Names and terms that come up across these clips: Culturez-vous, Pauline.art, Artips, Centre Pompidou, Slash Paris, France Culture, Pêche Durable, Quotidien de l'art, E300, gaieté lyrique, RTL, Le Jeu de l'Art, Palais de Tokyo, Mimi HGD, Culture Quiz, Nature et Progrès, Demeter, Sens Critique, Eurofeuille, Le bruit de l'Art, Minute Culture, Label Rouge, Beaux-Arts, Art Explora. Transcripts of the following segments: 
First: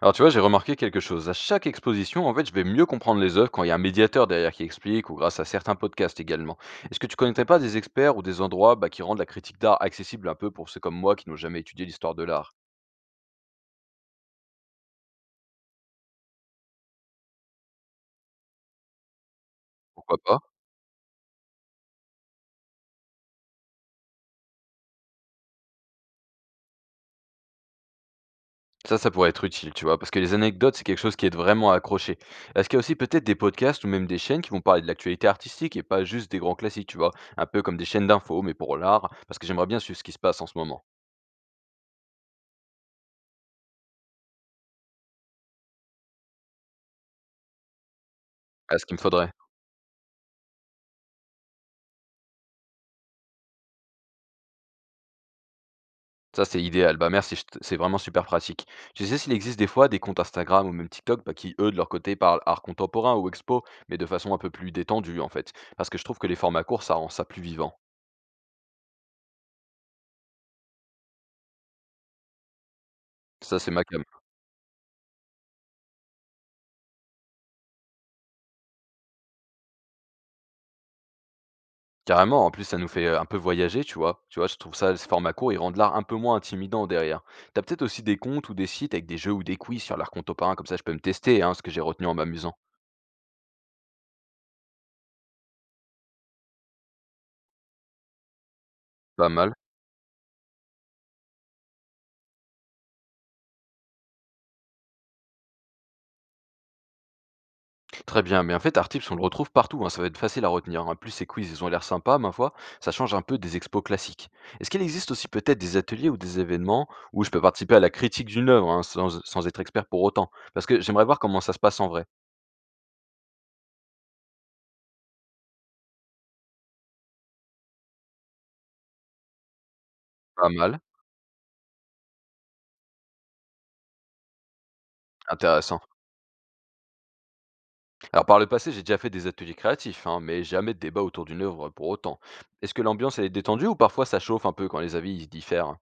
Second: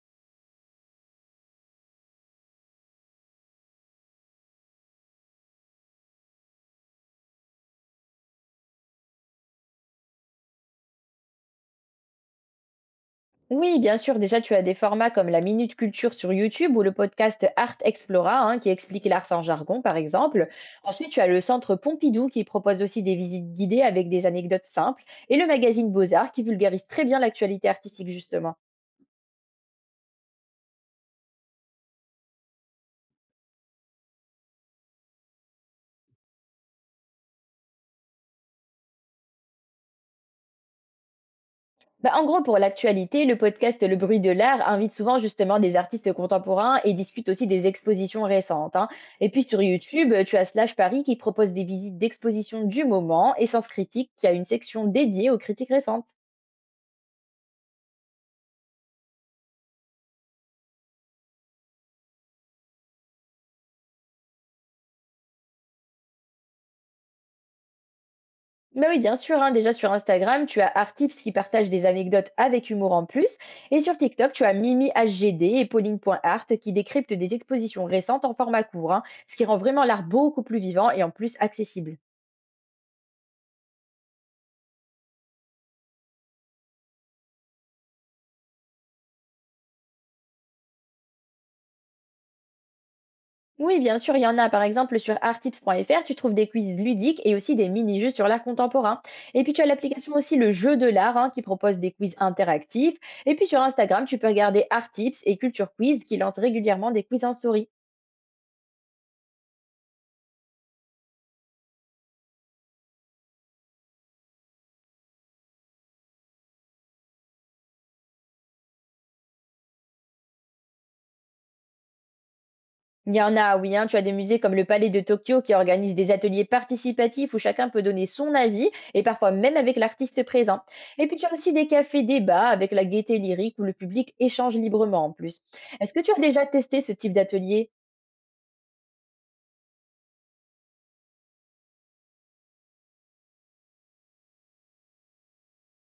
Alors tu vois, j'ai remarqué quelque chose. À chaque exposition, en fait, je vais mieux comprendre les œuvres quand il y a un médiateur derrière qui explique ou grâce à certains podcasts également. Est-ce que tu connaîtrais pas des experts ou des endroits qui rendent la critique d'art accessible un peu pour ceux comme moi qui n'ont jamais étudié l'histoire de l'art. Oui, bien sûr. Déjà, tu as des formats comme la Minute Culture sur YouTube ou le podcast Art Explora, hein, qui explique l'art sans jargon, par Pourquoi pas. exemple. Ensuite, tu as le Centre Pompidou qui propose aussi des visites guidées avec des anecdotes simples et le magazine Beaux-Arts qui vulgarise très bien l'actualité artistique, justement. Ça, ça pourrait être utile, tu vois, parce que les anecdotes, c'est quelque chose qui est vraiment à accrocher. Est-ce qu'il y a aussi peut-être des podcasts ou même des chaînes qui vont parler de l'actualité artistique et pas juste des grands classiques, tu vois? Un peu comme des chaînes d'infos, mais pour l'art, parce que j'aimerais bien suivre ce qui se passe en ce moment. Bah, en gros, pour l'actualité, le podcast Le bruit de l'Art invite souvent justement des artistes contemporains et discute aussi des expositions récentes, Ah, hein. ce qu'il me Et faudrait. puis sur YouTube, tu as Slash Paris qui propose des visites d'expositions du moment et Sens Critique qui a une section dédiée aux critiques récentes. Ça, c'est idéal. Bah, merci, je t c'est vraiment super pratique. Tu sais s'il existe des fois des comptes Instagram ou même TikTok, qui eux, de leur côté, parlent art contemporain ou expo, mais de façon un peu plus détendue, en fait? Parce que je trouve que les formats courts, ça rend ça plus vivant. Bah oui, bien sûr, hein, déjà sur Instagram, tu as Artips qui partage des anecdotes avec humour en plus. Ça, c'est Et ma sur came. TikTok, tu as Mimi HGD et Pauline.art qui décryptent des expositions récentes en format court, hein, ce qui rend vraiment l'art beaucoup plus vivant et en plus accessible. Carrément, en plus, ça nous fait, un peu voyager, tu vois? Tu vois, je trouve ça, ces formats courts, ils rendent l'art un peu moins intimidant derrière. T'as peut-être aussi des comptes ou des sites avec des jeux ou des quiz sur l'art contemporain, comme ça je peux me tester, hein, ce que j'ai retenu en m'amusant. Oui, bien sûr, il y en a. Par exemple, sur artips.fr, tu trouves des quiz ludiques et aussi des mini-jeux sur l'art contemporain. Pas Et puis, mal. tu as l'application aussi Le Jeu de l'Art, hein, qui propose des quiz interactifs. Et puis, sur Instagram, tu peux regarder Artips et Culture Quiz qui lancent régulièrement des quiz en souris. Très bien, mais en fait, Artips, on le retrouve partout, hein, ça va être facile à retenir, hein. En plus, ces quiz, ils ont l'air sympas, ma foi, ça change un peu des expos classiques. Est-ce qu'il existe aussi peut-être des ateliers ou des événements où je peux participer à la critique d'une œuvre, hein, sans être expert pour autant? Parce que j'aimerais voir comment ça se passe en vrai. Il y en a, oui, hein, tu as des musées comme le Palais de Tokyo qui organise des ateliers participatifs où chacun peut donner son avis et parfois même avec l'artiste Pas présent. mal, Et puis, tu as aussi des cafés débats avec la gaieté lyrique où le public échange librement en plus. intéressant. Est-ce que tu as déjà testé ce type d'atelier? Alors, par le passé, j'ai déjà fait des ateliers créatifs, hein, mais jamais de débat autour d'une œuvre pour autant. Est-ce que l'ambiance, elle est détendue ou parfois ça chauffe un peu quand les avis ils diffèrent?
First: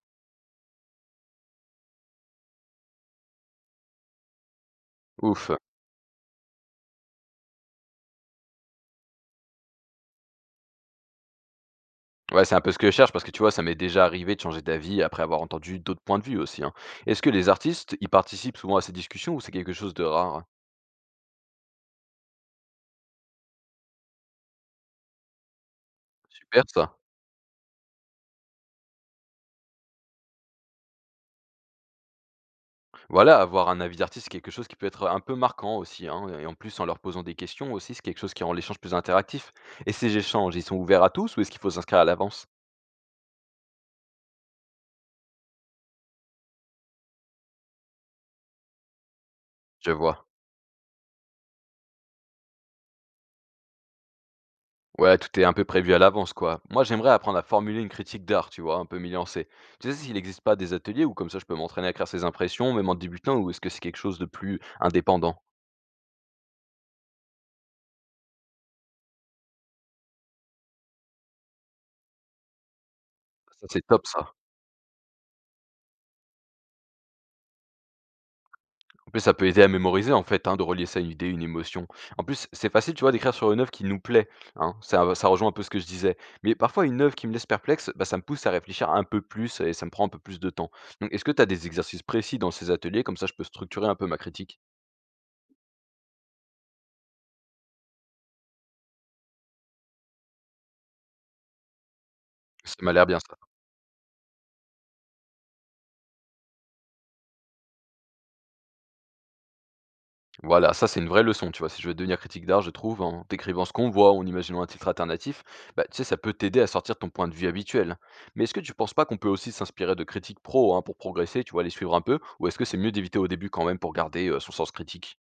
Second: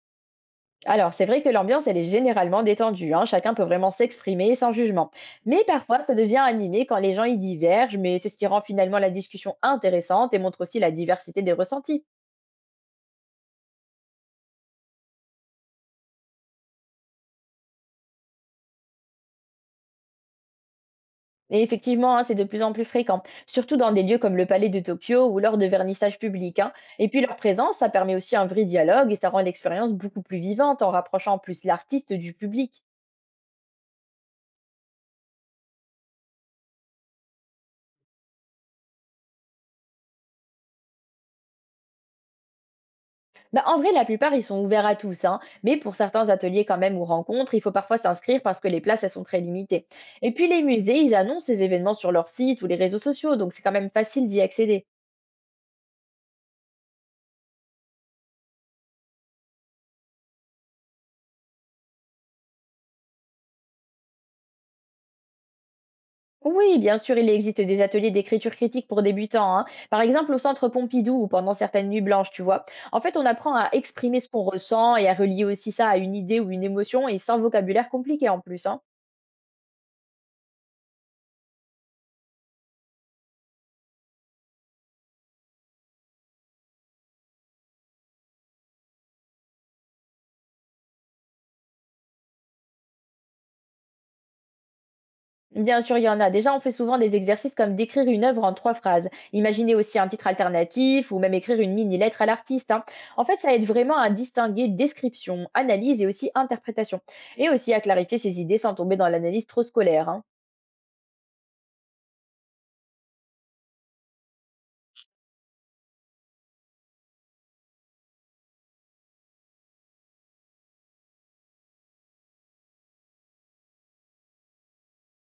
Alors, c'est vrai que l'ambiance, elle est généralement détendue, hein, chacun peut vraiment s'exprimer sans jugement. Ouf. Mais parfois, ça devient animé quand les gens y divergent, mais c'est ce qui rend finalement la discussion intéressante et montre aussi la diversité des ressentis. Ouais, c'est un peu ce que je cherche parce que tu vois, ça m'est déjà arrivé de changer d'avis après avoir entendu d'autres points de vue aussi, hein. Est-ce que les artistes, ils participent souvent à ces discussions ou c'est quelque chose de rare? Et effectivement, hein, c'est de plus en plus fréquent, surtout dans des lieux comme le Palais de Tokyo ou lors de vernissages publics, Super hein. ça. Et puis, leur présence, ça permet aussi un vrai dialogue et ça rend l'expérience beaucoup plus vivante en rapprochant en plus l'artiste du public. Voilà, avoir un avis d'artiste, c'est quelque chose qui peut être un peu marquant aussi, hein. Et en plus, en leur posant des questions aussi, c'est quelque chose qui rend l'échange plus interactif. Et ces échanges, ils sont ouverts à tous ou est-ce qu'il faut s'inscrire à l'avance? Bah, en vrai, la plupart, ils sont ouverts à tous, hein. Mais pour certains ateliers quand même ou rencontres, il faut parfois s'inscrire parce que les places, elles sont très limitées. Je vois. Et puis les musées, ils annoncent ces événements sur leur site ou les réseaux sociaux, donc c'est quand même facile d'y accéder. Ouais, tout est un peu prévu à l'avance, quoi. Moi, j'aimerais apprendre à formuler une critique d'art, tu vois, un peu m'y lancer. Tu sais s'il n'existe pas des ateliers où comme ça je peux m'entraîner à créer ses impressions, même en débutant, ou est-ce que c'est quelque chose de plus indépendant? Oui, bien sûr, il existe des ateliers d'écriture critique pour débutants, hein. Par exemple, au centre Pompidou ou pendant certaines nuits blanches, tu vois. En fait, on apprend à Ça, c'est top, exprimer ce ça. qu'on ressent et à relier aussi ça à une idée ou une émotion et sans vocabulaire compliqué en plus, hein. En plus, ça peut aider à mémoriser, en fait, hein, de relier ça à une idée, une émotion. En plus, c'est facile, tu vois, d'écrire sur une œuvre qui nous plaît, hein. Ça rejoint un peu ce que je disais. Mais parfois, une œuvre qui me laisse perplexe, bah, ça me pousse à réfléchir un peu plus et ça me prend un peu plus de temps. Donc, est-ce que tu as des exercices précis dans ces ateliers, comme ça je peux structurer un peu ma critique? Bien sûr, il y en a. Déjà, on fait souvent des exercices comme d'écrire une œuvre en trois phrases. Imaginez aussi un titre alternatif ou même écrire une mini-lettre à l'artiste, Ça hein. m'a l'air bien, En ça. fait, ça aide vraiment à distinguer description, analyse et aussi interprétation. Et aussi à clarifier ses idées sans tomber dans l'analyse trop scolaire, hein. Voilà, ça c'est une vraie leçon, tu vois? Si je veux devenir critique d'art, je trouve, en décrivant ce qu'on voit ou en imaginant un titre alternatif, bah, tu sais, ça peut t'aider à sortir de ton point de vue habituel. Mais est-ce que tu penses pas qu'on peut aussi s'inspirer de critiques pro hein, pour progresser, tu vois, les suivre un peu? Ou est-ce que c'est mieux d'éviter au début quand même pour garder son sens critique?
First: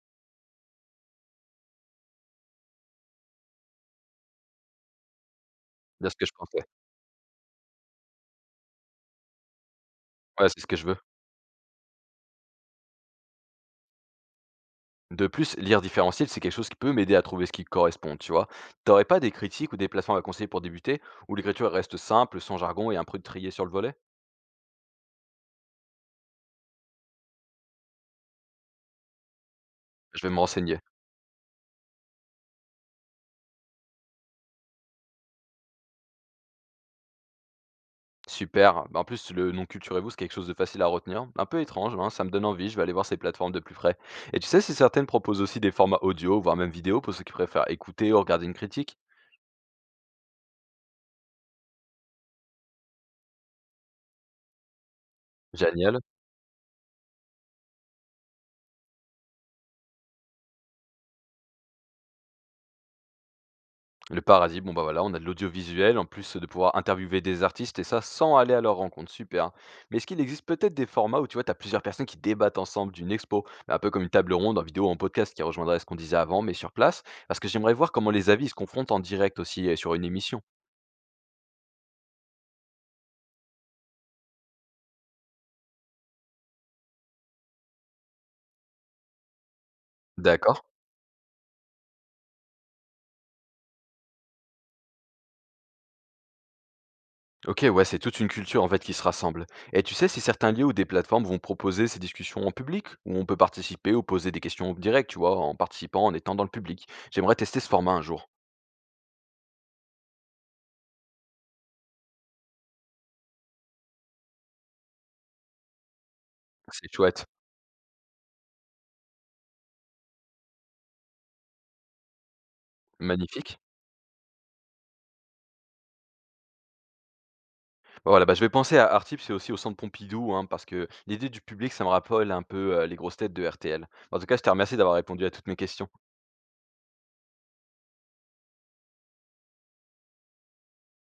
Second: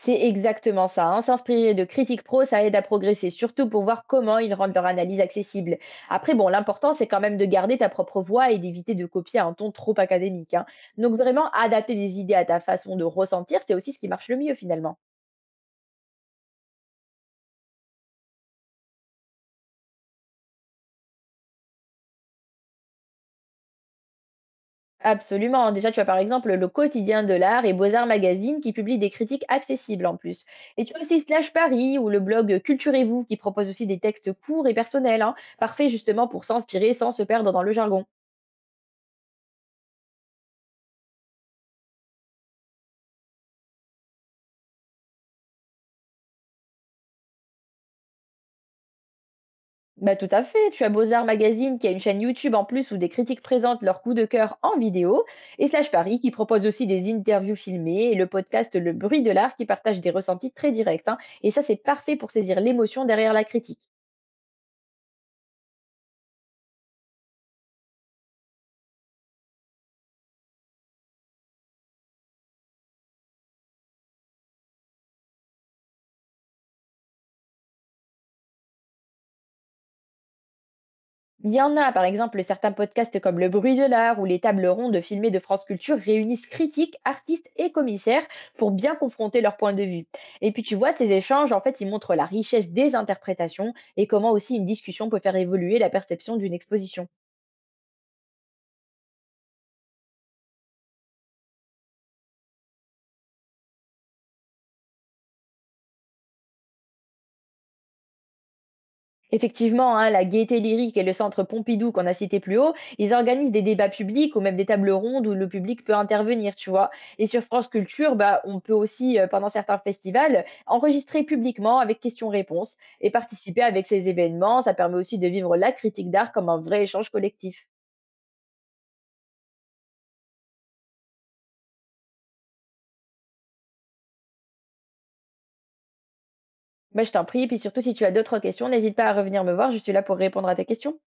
C'est exactement ça, hein. S'inspirer de critiques pro, ça aide à progresser, surtout pour voir comment ils rendent leur analyse accessible. C'est ce que je Après, bon, pensais. l'important, c'est quand même de garder ta propre voix et d'éviter de copier un ton trop Ouais, académique, c'est hein. ce que je veux. Donc, vraiment, adapter des idées à ta façon de ressentir, c'est aussi ce qui marche le mieux finalement. De plus, lire différentiel, c'est quelque chose qui peut m'aider à trouver ce qui correspond, tu vois? T'aurais pas des critiques ou des plateformes à conseiller pour débuter, où l'écriture reste simple, sans jargon et un peu triée sur le volet? Absolument, hein. Déjà, tu as par exemple le quotidien de l'art et Beaux-Arts Magazine qui publie des critiques accessibles en Je vais me plus. renseigner. Et tu as aussi Slash Paris ou le blog Culturez-vous qui propose aussi des textes courts et personnels, hein, parfait justement pour s'inspirer sans se perdre dans le jargon. Super. Bah, en plus, le nom Culturez-vous, c'est quelque chose de facile à retenir. Un peu étrange, hein, ça me donne envie, je vais aller voir ces plateformes de plus près. Et tu sais si certaines proposent aussi des formats audio, voire même vidéo, pour ceux qui préfèrent écouter ou regarder une critique? Bah, tout à fait. Tu as Beaux-Arts Magazine qui a une chaîne YouTube en plus où des critiques présentent leurs coups de cœur en vidéo. Et Slash Génial. Paris qui propose aussi des interviews filmées et le podcast Le bruit de l'art qui partage des ressentis très directs, hein. Et ça, c'est parfait pour saisir l'émotion derrière la critique. Le paradis, bon bah voilà, on a de l'audiovisuel, en plus de pouvoir interviewer des artistes, et ça sans aller à leur rencontre, super. Mais est-ce qu'il existe peut-être des formats où tu vois, tu as plusieurs personnes qui débattent ensemble d'une expo, un peu comme une table ronde en vidéo ou en podcast qui rejoindrait ce qu'on disait avant, mais sur place, parce que j'aimerais voir comment les avis se confrontent en direct aussi sur une émission. Il y en a, par exemple, certains podcasts comme Le bruit de l'art ou les tables rondes filmées de France Culture réunissent critiques, artistes et commissaires pour bien confronter leurs points de vue. Et D'accord. puis tu vois, ces échanges, en fait, ils montrent la richesse des interprétations et comment aussi une discussion peut faire évoluer la perception d'une exposition. Ok, ouais, c'est toute une culture en fait qui se rassemble. Et tu sais si certains lieux ou des plateformes vont proposer ces discussions en public, où on peut participer ou poser des questions directes, tu vois, en participant, en étant dans le public. J'aimerais tester ce format un jour. Effectivement, hein, la Gaieté Lyrique et le Centre Pompidou qu'on a cité plus haut, ils organisent des débats publics ou même des tables rondes où le public peut intervenir, tu vois. C'est Et chouette, sur France Culture, bah, on peut aussi, pendant certains festivals, enregistrer publiquement avec questions-réponses et magnifique. participer avec ces événements. Ça permet aussi de vivre la critique d'art comme un vrai échange collectif. Voilà, bah, je vais penser à Artip, c'est aussi au centre Pompidou, hein, parce que l'idée du public, ça me rappelle un peu les grosses têtes de RTL. En tout cas, je te remercie d'avoir répondu à toutes mes questions. Bah, je t'en prie, et puis surtout si tu as d'autres questions, n'hésite pas à revenir me voir, je suis là pour répondre à tes questions.